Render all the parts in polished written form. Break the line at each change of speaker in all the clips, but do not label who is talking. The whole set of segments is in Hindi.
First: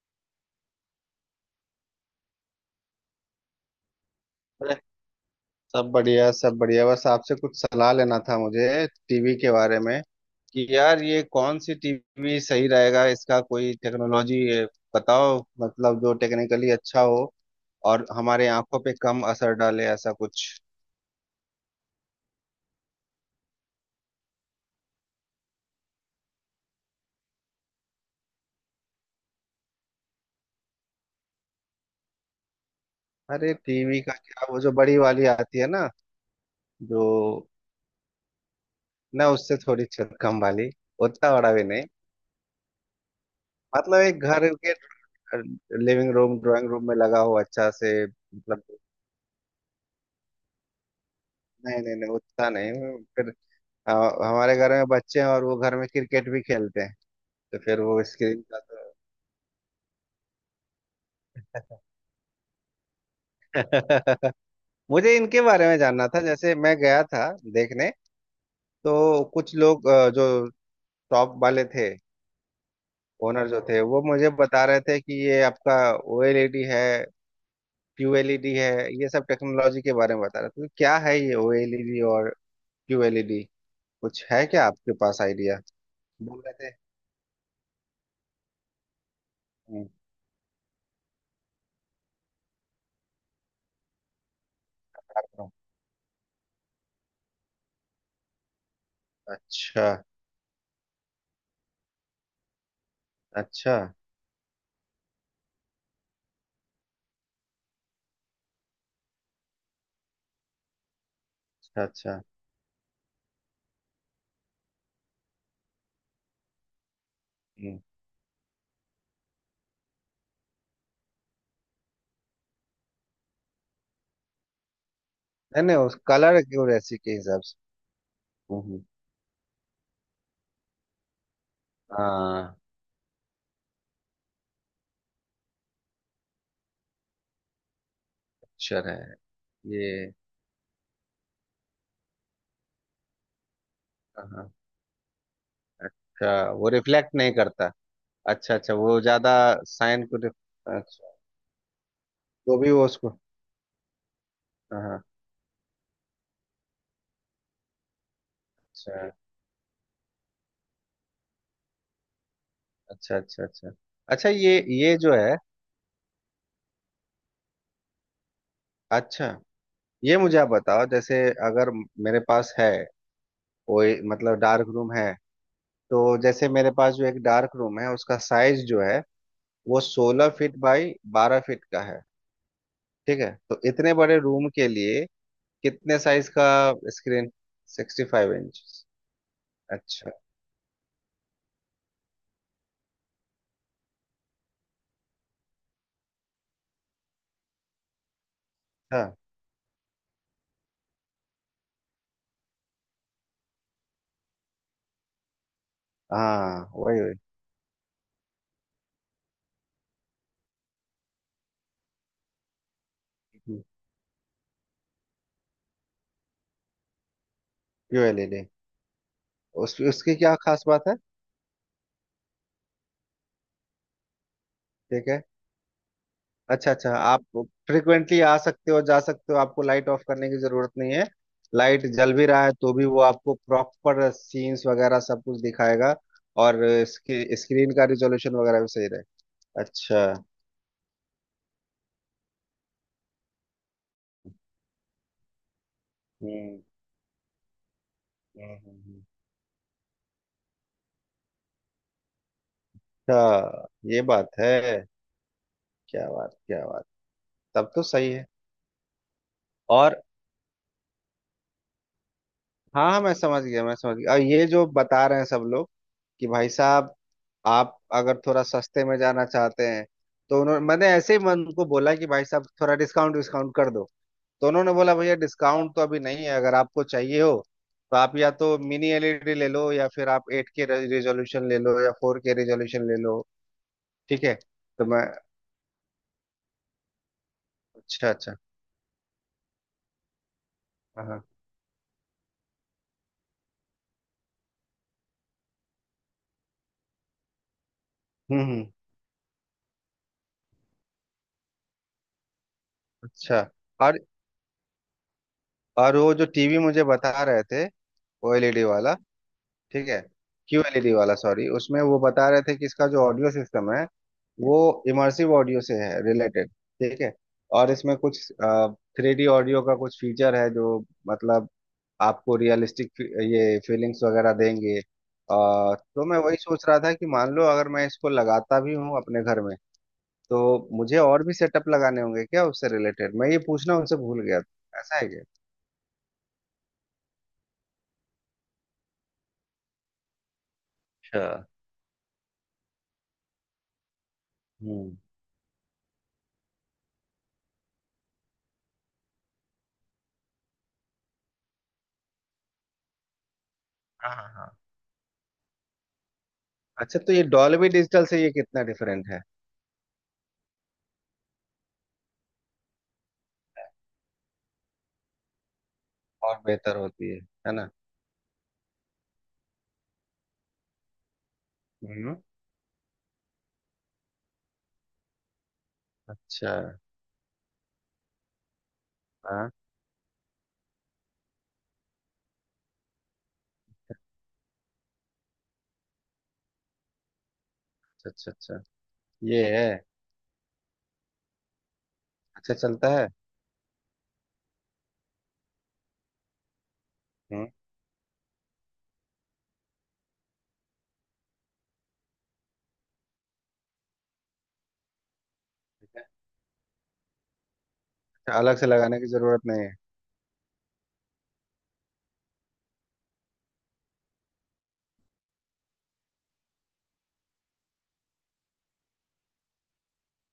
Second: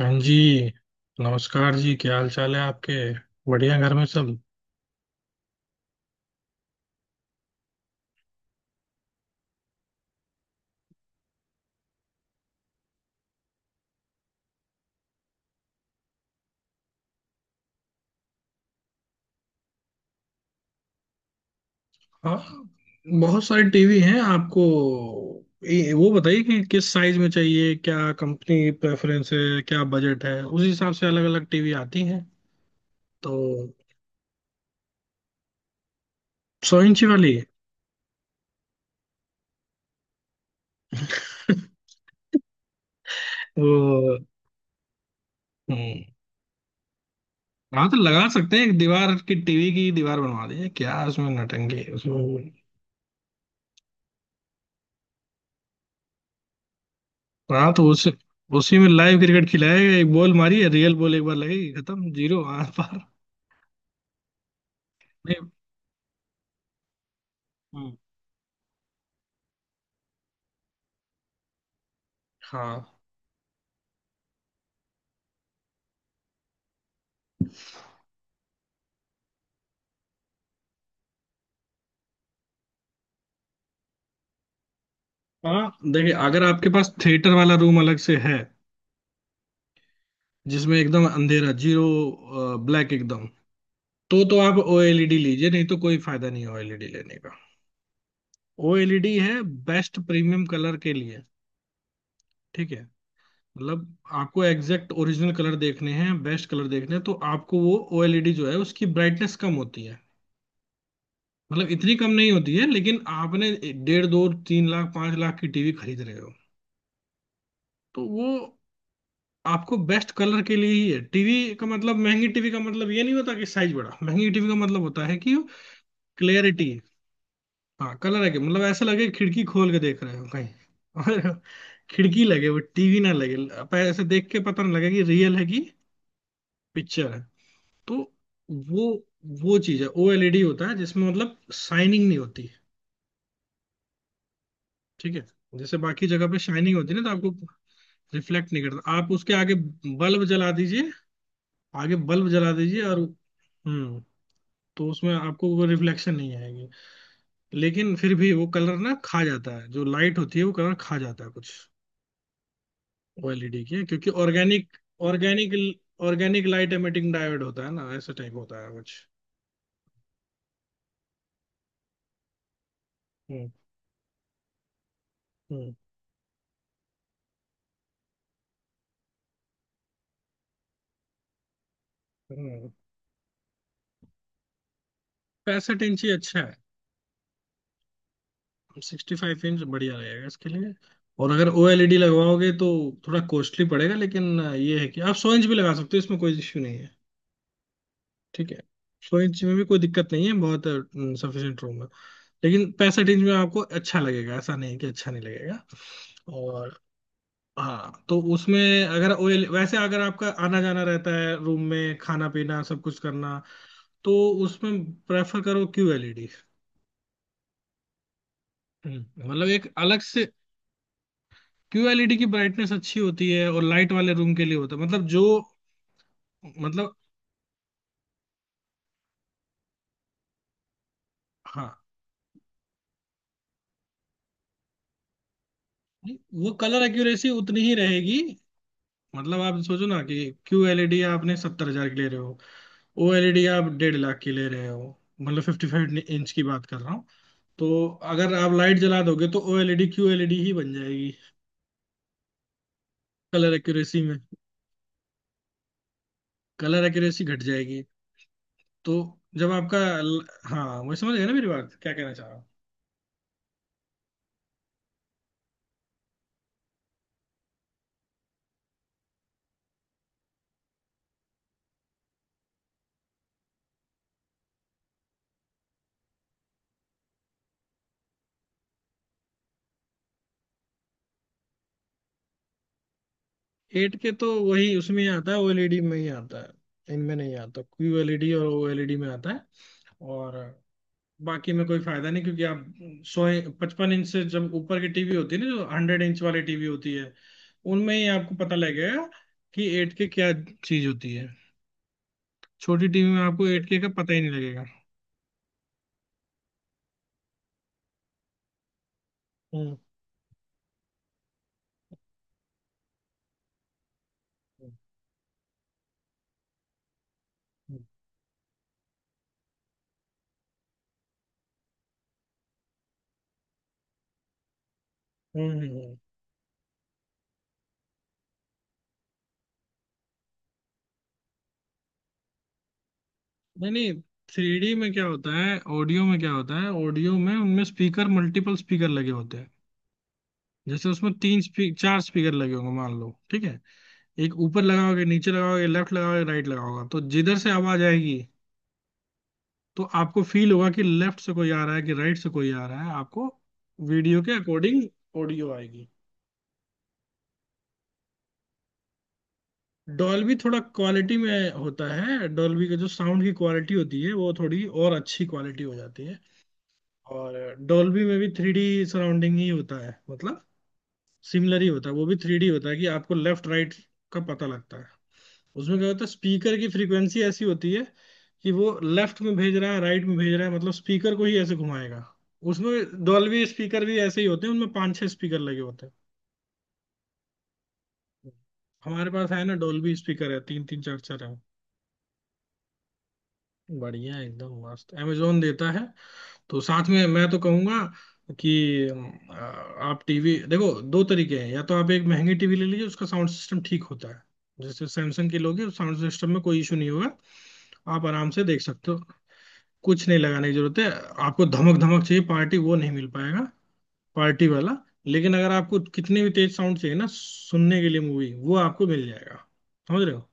हाँ जी। नमस्कार जी। क्या हाल चाल है आपके? बढ़िया? घर में सब?
अरे, सब बढ़िया सब बढ़िया। बस आपसे कुछ सलाह लेना था मुझे टीवी के बारे में कि यार ये कौन सी टीवी सही रहेगा। इसका कोई टेक्नोलॉजी बताओ, मतलब जो टेक्निकली अच्छा हो और हमारे आंखों पे कम असर डाले, ऐसा कुछ।
हाँ, बहुत सारे टीवी हैं आपको। वो बताइए कि किस साइज में चाहिए, क्या कंपनी प्रेफरेंस है, क्या बजट है। उस हिसाब से अलग अलग टीवी आती हैं तो।
अरे टीवी का क्या, वो जो बड़ी वाली आती है ना,
100 इंची
जो
वाली।
ना, उससे थोड़ी कम वाली, उतना बड़ा भी नहीं, मतलब
वो
एक घर के
हम्म,
लिविंग रूम ड्राइंग रूम में लगा हो अच्छा
हाँ,
से,
तो लगा सकते
मतलब।
हैं, एक दीवार की टीवी की दीवार बनवा दीजिए, क्या उसमें नटंगी
नहीं
है,
नहीं नहीं,
उसमें।
उतना नहीं। फिर हाँ, हमारे घर में बच्चे हैं और वो घर में क्रिकेट भी खेलते हैं, तो
हाँ,
फिर
तो
वो
उस
स्क्रीन का तो
उसी में लाइव क्रिकेट खिलाएगा। एक बॉल मारी है, रियल बॉल एक बार लगेगी, खत्म, जीरो आर पार।
मुझे इनके बारे में जानना था। जैसे मैं गया था देखने,
हम्म,
तो कुछ लोग जो टॉप वाले थे,
हाँ,
ओनर जो थे, वो मुझे बता रहे थे कि ये आपका ओएलईडी है, क्यूएलईडी है, ये सब टेक्नोलॉजी के बारे में बता रहे थे। तो क्या है ये ओएलईडी और क्यूएलईडी, कुछ है क्या आपके पास आइडिया?
हाँ, देखिए अगर
बोल
आपके
रहे थे।
पास थिएटर वाला रूम अलग से है,
हम्म,
जिसमें एकदम अंधेरा, जीरो ब्लैक, एकदम तो आप ओएलईडी
अच्छा
लीजिए, नहीं तो कोई फायदा नहीं है ओएलईडी लेने का। ओएलईडी है
अच्छा
बेस्ट प्रीमियम कलर के लिए। ठीक है।
अच्छा।
मतलब आपको एग्जैक्ट ओरिजिनल कलर देखने हैं, बेस्ट कलर देखने हैं तो आपको वो ओएलईडी जो है उसकी ब्राइटनेस कम होती है। मतलब
अच्छा
इतनी कम
अच्छा।
नहीं होती है लेकिन आपने 1.5, 2, 3 लाख, 5 लाख की टीवी खरीद रहे हो
हम्म।
तो वो आपको बेस्ट कलर के लिए ही है। टीवी का मतलब, महंगी टीवी का मतलब ये नहीं होता कि साइज बड़ा, महंगी टीवी का मतलब होता है कि
नहीं नहीं, उस कलर की
क्लियरिटी,
और ऐसी के हिसाब से।
हाँ, कलर है, कि
हम्म
मतलब
हम्म।
ऐसा लगे कि खिड़की खोल के देख रहे हो कहीं। और खिड़की लगे, वो
हाँ,
टीवी ना लगे, आप ऐसे देख के पता नहीं लगे कि रियल है कि पिक्चर है। तो वो
अक्षर है
वो चीज है,
ये।
ओएलईडी होता है जिसमें मतलब शाइनिंग नहीं होती है।
हाँ,
ठीक है, जैसे बाकी जगह पे
अच्छा, वो
शाइनिंग होती है ना
रिफ्लेक्ट
तो आपको
नहीं करता।
रिफ्लेक्ट
अच्छा
नहीं
अच्छा,
करता।
वो
आप उसके
ज्यादा
आगे
साइन को
बल्ब जला दीजिए,
अच्छा,
आगे बल्ब जला
जो भी
दीजिए।
वो
और
उसको।
हम्म तो
हाँ,
उसमें आपको वो रिफ्लेक्शन नहीं आएगी। लेकिन फिर भी वो कलर ना
अच्छा
खा जाता है, जो लाइट होती है वो कलर खा जाता है कुछ
अच्छा अच्छा।
ओएलईडी
अच्छा
के, क्योंकि
अच्छा, ये
ऑर्गेनिक
ये जो है
organic organic light emitting diode होता है ना, ऐसा टाइप होता है कुछ।
अच्छा। ये मुझे आप बताओ, जैसे अगर मेरे पास है
हम्म,
कोई मतलब डार्क रूम है,
हम्म,
तो जैसे मेरे पास जो एक डार्क रूम है उसका साइज जो है, वो 16 फीट बाई 12 फीट का है।
हम्म।
ठीक है, तो इतने बड़े रूम के लिए
65
कितने
इंच ही
साइज
अच्छा
का
है।
स्क्रीन? 65 इंच?
65 इंच बढ़िया
अच्छा
रहेगा इसके लिए। और अगर ओएलईडी लगवाओगे तो थोड़ा कॉस्टली पड़ेगा। लेकिन ये है कि आप 100 इंच भी लगा सकते हो, इसमें कोई इश्यू नहीं है। ठीक है,
अच्छा।
100 इंच में भी कोई दिक्कत नहीं है, बहुत सफिशियंट रूम है। लेकिन पैसा रेंज में आपको अच्छा लगेगा, ऐसा नहीं कि अच्छा नहीं लगेगा।
हाँ
और
वही वही।
हाँ, तो उसमें अगर ओएल वैसे अगर आपका आना जाना रहता है रूम में, खाना पीना सब कुछ करना, तो उसमें प्रेफर करो क्यूएलईडी।
क्यूएलईडी,
मतलब एक
उस
अलग
उसकी
से।
क्या खास बात है?
क्यूएलईडी की ब्राइटनेस अच्छी होती है और लाइट वाले रूम के लिए होता है, मतलब
ठीक है।
जो,
अच्छा अच्छा,
मतलब।
आप फ्रिक्वेंटली आ सकते हो जा सकते हो, आपको लाइट ऑफ करने की जरूरत नहीं है।
हाँ,
लाइट जल भी रहा है तो भी वो आपको प्रॉपर सीन्स वगैरह सब कुछ दिखाएगा?
नहीं, वो
और
कलर एक्यूरेसी
इसकी
उतनी
स्क्रीन
ही
का
रहेगी।
रिजोल्यूशन वगैरह भी सही
मतलब आप
रहेगा?
सोचो ना,
अच्छा।
कि क्यू एलईडी आपने 70,000 की ले रहे हो, ओ एलईडी आप 1.5 लाख की ले रहे हो, मतलब 55 इंच की
हम्म
बात कर रहा हूँ। तो अगर
हम्म,
आप लाइट
हम्म,
जला
हम्म।
दोगे तो ओ एलईडी क्यू एलईडी ही बन जाएगी। कलर
अच्छा,
एक्यूरेसी
ये
में,
बात है, क्या बात क्या बात।
कलर एक्यूरेसी घट
तब
जाएगी।
तो सही है।
तो जब आपका
और
ल- हाँ, वही, समझ गए ना मेरी बात, क्या कहना चाह रहा हूँ।
हाँ हाँ, मैं समझ गया मैं समझ गया। और ये जो बता रहे हैं सब लोग कि भाई साहब, आप अगर थोड़ा सस्ते में जाना चाहते हैं, तो उन्होंने, मैंने ऐसे ही मन को बोला कि भाई साहब थोड़ा डिस्काउंट डिस्काउंट कर दो, तो उन्होंने बोला भैया डिस्काउंट तो अभी नहीं है, अगर आपको चाहिए हो तो आप या तो मिनी एलईडी ले लो, या फिर आप एट के रेजोल्यूशन ले लो, या फोर के रेजोल्यूशन ले लो।
एट के
ठीक
तो
है,
वही
तो मैं,
उसमें ही आता है, ओ एलईडी में ही आता है, इनमें नहीं आता। क्यू
अच्छा
एलईडी
अच्छा।
और ओ एलईडी में आता है, और
हाँ हाँ।
बाकी में कोई फायदा नहीं। क्योंकि आप सोए 55 इंच से जब ऊपर की टीवी होती है ना, जो 100 इंच वाली टीवी होती है, उनमें ही आपको पता
हम्म।
लगेगा कि एट के क्या चीज होती है। छोटी टीवी में
अच्छा,
आपको एट के का
और
पता ही नहीं लगेगा।
और वो जो टीवी मुझे बता रहे थे, वो एलईडी वाला,
हम्म,
ठीक है, क्यू एलईडी वाला सॉरी, उसमें वो बता रहे थे कि इसका जो ऑडियो सिस्टम है वो
हम्म,
इमर्सिव ऑडियो से है रिलेटेड। ठीक है, और इसमें कुछ थ्री डी ऑडियो का कुछ फीचर है जो, मतलब, आपको रियलिस्टिक ये फीलिंग्स वगैरह देंगे।
हम्म, हम्म।
तो मैं वही सोच रहा था कि मान लो अगर मैं इसको लगाता भी हूँ अपने घर में, तो मुझे और भी सेटअप लगाने होंगे क्या उससे रिलेटेड? मैं ये
नहीं,
पूछना
नहीं,
उनसे भूल गया
थ्री डी
था,
में
ऐसा
क्या
है क्या?
होता है, ऑडियो में क्या होता है, ऑडियो में उनमें स्पीकर, मल्टीपल स्पीकर लगे होते हैं। जैसे उसमें
अच्छा।
चार स्पीकर लगे होंगे मान लो, ठीक है। एक ऊपर
हम्म।
लगाओगे, नीचे लगाओगे, लेफ्ट लगाओगे, राइट लगाओगे तो जिधर से आवाज आएगी, तो आपको फील होगा कि लेफ्ट से कोई आ रहा है कि राइट से कोई आ रहा है। आपको
हाँ
वीडियो
हाँ
के
हाँ।
अकॉर्डिंग ऑडियो आएगी।
अच्छा, तो ये डॉल्बी डिजिटल से ये कितना डिफरेंट है?
डॉल्बी थोड़ा क्वालिटी में होता है, डॉल्बी का जो साउंड की क्वालिटी होती है, वो थोड़ी और अच्छी क्वालिटी हो जाती है।
और बेहतर होती है
और
है ना?
डॉल्बी में भी थ्री डी सराउंडिंग ही होता है, मतलब सिमिलर ही होता है, वो भी
हम्म।
थ्री डी होता है कि आपको लेफ्ट राइट का पता लगता है। उसमें क्या होता है,
अच्छा।
स्पीकर की फ्रीक्वेंसी ऐसी होती है कि वो लेफ्ट में
हाँ।
भेज रहा है, राइट में भेज रहा है, मतलब स्पीकर को ही ऐसे घुमाएगा। उसमें डॉल्बी स्पीकर भी ऐसे ही होते हैं, उनमें पांच छह स्पीकर लगे होते हैं।
अच्छा अच्छा अच्छा।
हमारे पास है
ये
ना
है।
डॉल्बी स्पीकर है, तीन तीन चार चार है।
अच्छा, चलता है।
बढ़िया है, एकदम मस्त। Amazon देता है तो साथ में, मैं तो
हम्म।
कहूंगा कि अ, आप टीवी देखो, दो तरीके हैं, या तो आप एक महंगी टीवी ले लीजिए, उसका साउंड सिस्टम ठीक होता है। जैसे सैमसंग की लोगे,
ठीक
साउंड
है।
सिस्टम में कोई इशू नहीं होगा, आप आराम
अच्छा,
से
अलग
देख
से
सकते हो।
लगाने की जरूरत नहीं है?
कुछ नहीं लगाने की जरूरत है। आपको धमक धमक चाहिए पार्टी, वो नहीं मिल पाएगा, पार्टी वाला। लेकिन अगर आपको कितने भी तेज साउंड चाहिए ना सुनने के लिए मूवी, वो आपको मिल जाएगा। समझ रहे हो?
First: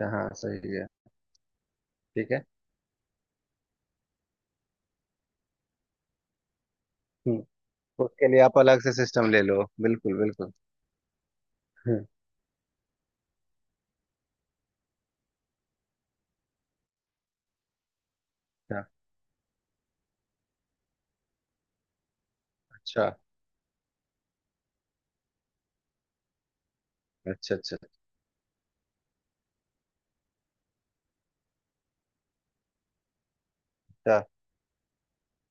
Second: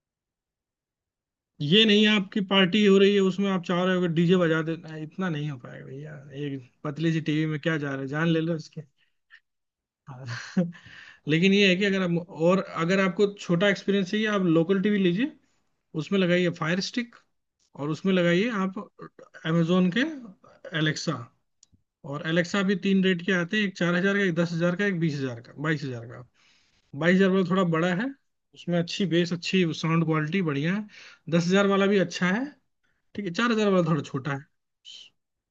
अच्छा, हाँ सही है।
ये नहीं
ठीक
आपकी
है।
पार्टी हो रही है, उसमें आप चाह रहे हो डीजे बजा देना, इतना नहीं हो पाएगा भैया। एक पतली सी टीवी में
हम्म,
क्या जा रहा है, जान
उसके
ले
लिए
लो
आप
इसके।
अलग से सिस्टम ले लो, बिल्कुल
हाँ।
बिल्कुल।
लेकिन ये है कि अगर
हम्म,
आप और अगर आपको छोटा एक्सपीरियंस चाहिए, आप लोकल टीवी लीजिए, उसमें लगाइए फायर स्टिक और उसमें लगाइए आप
अच्छा
अमेजोन के एलेक्सा। और एलेक्सा भी तीन
अच्छा
रेट के आते हैं, एक 4,000 का, एक 10,000 का, एक 20,000 का, 22,000 का। बाईस हजार वाला
अच्छा।
थोड़ा
अच्छा
बड़ा है, उसमें अच्छी बेस, अच्छी साउंड क्वालिटी बढ़िया है। 10,000 वाला भी अच्छा है, ठीक है। 4,000 वाला थोड़ा
अच्छा।
छोटा है,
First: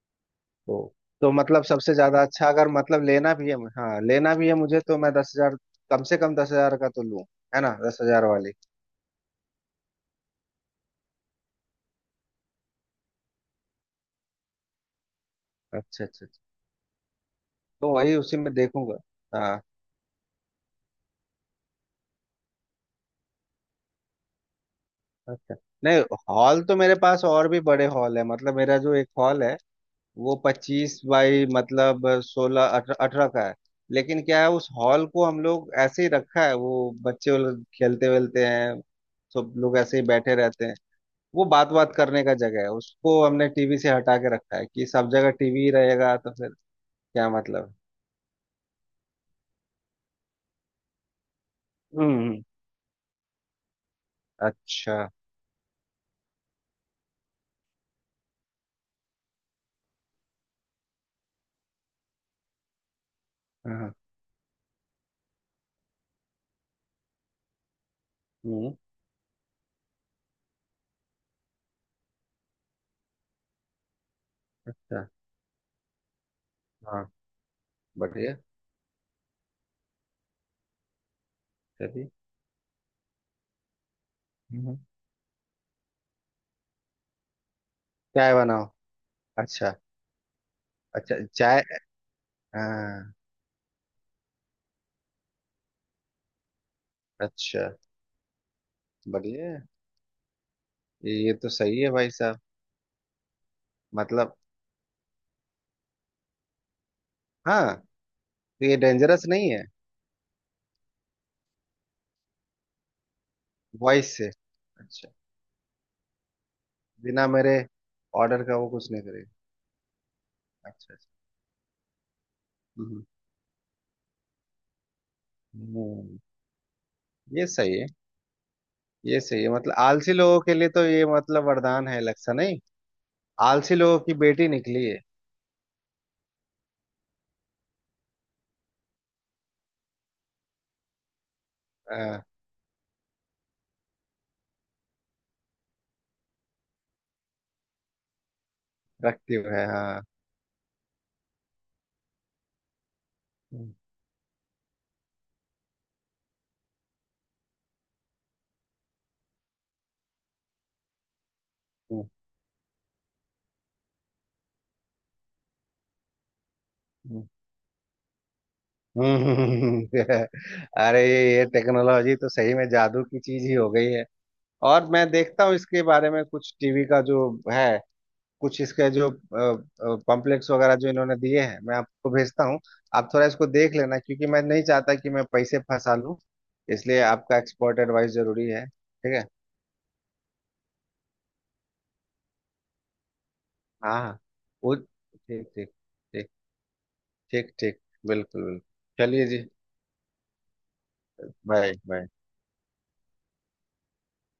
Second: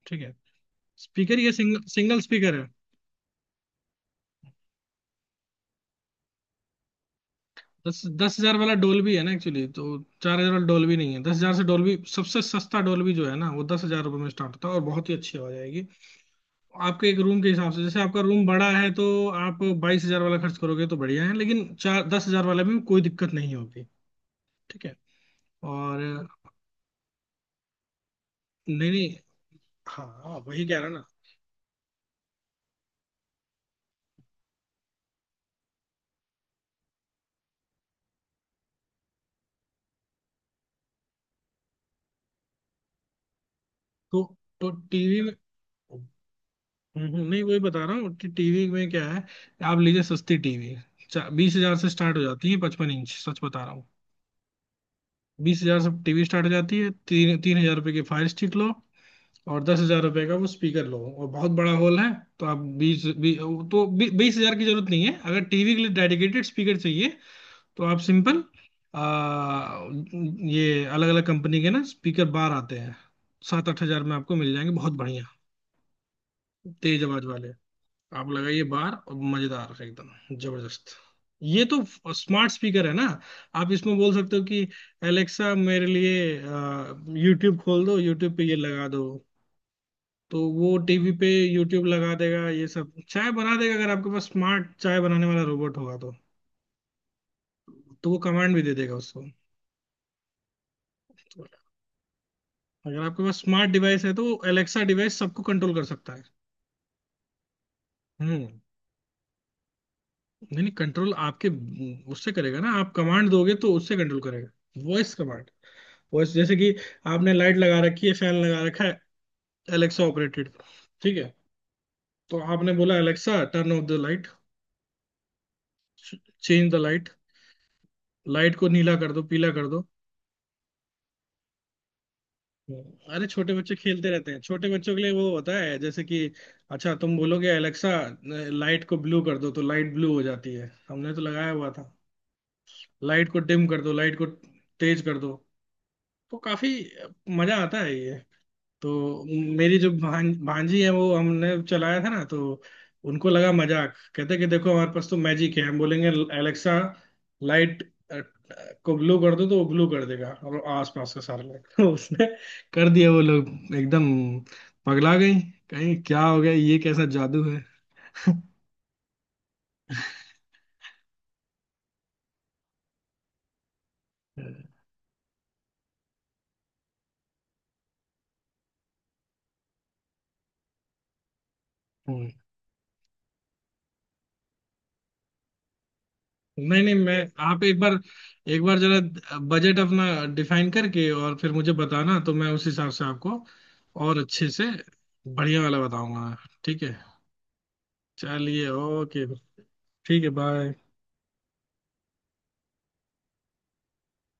ठीक है।
तो तो
स्पीकर ये
मतलब
सिंगल
सबसे
सिंगल
ज्यादा अच्छा,
स्पीकर
अगर
है।
मतलब लेना भी है, हाँ लेना भी है मुझे, तो मैं दस हजार, कम से कम 10 हजार का तो लूँ, है ना? दस
दस
हजार
दस
वाली।
हजार वाला डोल्बी है ना, एक्चुअली तो। 4,000 वाला डोल्बी नहीं है, 10,000 से डोल्बी, सबसे सस्ता डोल्बी जो है ना, वो 10,000 रुपये में स्टार्ट होता है और बहुत ही अच्छी आवाज आएगी।
अच्छा अच्छा अच्छा।
आपके एक रूम के हिसाब से,
तो
जैसे
वही
आपका
उसी
रूम
में
बड़ा है
देखूंगा।
तो
हाँ।
आप 22,000 वाला खर्च करोगे तो बढ़िया है। लेकिन चार 10,000 वाला भी कोई दिक्कत नहीं होगी, ठीक है।
अच्छा,
और
नहीं, हॉल तो मेरे पास और भी बड़े हॉल है, मतलब
नहीं,
मेरा जो एक
नहीं,
हॉल है वो
हाँ, वही कह रहा
25
ना।
बाई, मतलब 16 18 का है। लेकिन क्या है, उस हॉल को हम लोग ऐसे ही रखा है, वो बच्चे वो लोग खेलते वेलते हैं, सब लोग ऐसे ही बैठे रहते हैं। वो बात बात करने का जगह है, उसको हमने टीवी से हटा
तो
के रखा है
तो
कि सब
टीवी
जगह
में।
टीवी ही रहेगा तो फिर
हम्म,
क्या
नहीं, वही
मतलब
बता रहा हूँ कि टीवी में क्या है। आप लीजिए सस्ती टीवी, 20,000 से
है?
स्टार्ट हो
हम्म।
जाती है पचपन इंच, सच बता रहा हूँ।
अच्छा।
20,000 से टीवी स्टार्ट हो जाती है, 3-3 हजार रुपये की फायर स्टिक लो, और 10,000 रुपए का वो स्पीकर लो और बहुत बड़ा हॉल है। तो आप बीस तो
हाँ।
20,000 की जरूरत नहीं है, अगर टीवी के लिए डेडिकेटेड स्पीकर चाहिए तो आप सिंपल
हम्म।
आ, ये अलग अलग कंपनी के ना स्पीकर बार आते हैं। 7-8 हजार में आपको मिल जाएंगे बहुत
अच्छा,
बढ़िया, तेज
हाँ
आवाज वाले। आप
बढ़िया।
लगाइए बार, और मजेदार, एकदम जबरदस्त। ये तो
चलिए।
स्मार्ट स्पीकर है ना, आप इसमें बोल सकते हो कि
हम्म।
एलेक्सा मेरे लिए यूट्यूब खोल दो,
चाय
यूट्यूब पे ये
बनाओ।
लगा दो,
अच्छा
तो वो टीवी
अच्छा,
पे
चाय,
यूट्यूब लगा देगा। ये सब
हाँ,
चाय बना देगा अगर आपके पास स्मार्ट चाय बनाने वाला रोबोट होगा, तो
अच्छा,
वो कमांड भी दे देगा उसको।
बढ़िया है। ये
तो
तो सही है भाई साहब,
अगर आपके पास स्मार्ट डिवाइस है तो
मतलब।
एलेक्सा डिवाइस सबको कंट्रोल कर सकता है।
हाँ,
हम्म।
तो ये डेंजरस नहीं है?
नहीं, नहीं, कंट्रोल आपके, उससे करेगा ना, आप कमांड दोगे तो उससे
वॉइस
कंट्रोल
से,
करेगा।
अच्छा।
वॉइस कमांड, वॉइस, जैसे कि
बिना
आपने
मेरे
लाइट लगा रखी है, फैन
ऑर्डर का
लगा
वो
रखा
कुछ
है,
नहीं करेगा?
Alexa operated.
अच्छा अच्छा।
ठीक है, तो आपने बोला
हम्म,
Alexa turn off the light,
हम्म,
चेंज द लाइट,
ये सही है।
लाइट को नीला कर
ये
दो,
सही
पीला
है,
कर
मतलब
दो।
आलसी लोगों के लिए तो ये मतलब वरदान है, इलेक्शन नहीं।
अरे छोटे
आलसी
बच्चे
लोगों
खेलते
की
रहते हैं,
बेटी
छोटे
निकली
बच्चों
है।
के लिए वो होता है, जैसे कि अच्छा तुम बोलोगे एलेक्सा लाइट को ब्लू कर दो तो लाइट ब्लू हो जाती है, हमने तो लगाया हुआ था।
हाँ,
लाइट को डिम कर दो, लाइट को तेज कर दो, तो काफी मजा आता है ये। तो
रखती है
मेरी जो
हाँ।
भांजी है, वो हमने चलाया था ना तो उनको लगा
हम्म,
मजाक, कहते कि देखो हमारे पास तो मैजिक है, हम बोलेंगे एलेक्सा लाइट को ब्लू कर दो तो वो ब्लू कर देगा और आसपास का सारा लाइट। तो उसने कर दिया, वो लोग एकदम पगला गई, कहीं क्या हो गया, ये कैसा
हम्म,
जादू है।
हम्म। अरे, ये टेक्नोलॉजी तो सही में जादू की चीज ही हो गई है। और मैं देखता हूँ इसके बारे में, कुछ टीवी का जो है, कुछ इसके जो पम्पलेट्स वगैरह जो इन्होंने दिए हैं, मैं आपको
हम्म,
भेजता हूँ, आप थोड़ा इसको देख लेना, क्योंकि मैं नहीं चाहता कि मैं पैसे फंसा लूँ,
नहीं, नहीं।
इसलिए
मैं
आपका
आप
एक्सपर्ट
एक बार,
एडवाइस जरूरी
एक
है।
बार जरा
ठीक है।
बजट अपना डिफाइन करके और फिर मुझे बताना तो मैं उस हिसाब से आपको
हाँ
और
हाँ।
अच्छे से
वो ठीक
बढ़िया
ठीक।
वाला
ठीक।
बताऊंगा। ठीक है,
ठीक ठीक। बिल्कुल
चलिए,
बिल्कुल,
ओके,
चलिए जी।
ठीक है, बाय।
Bye bye.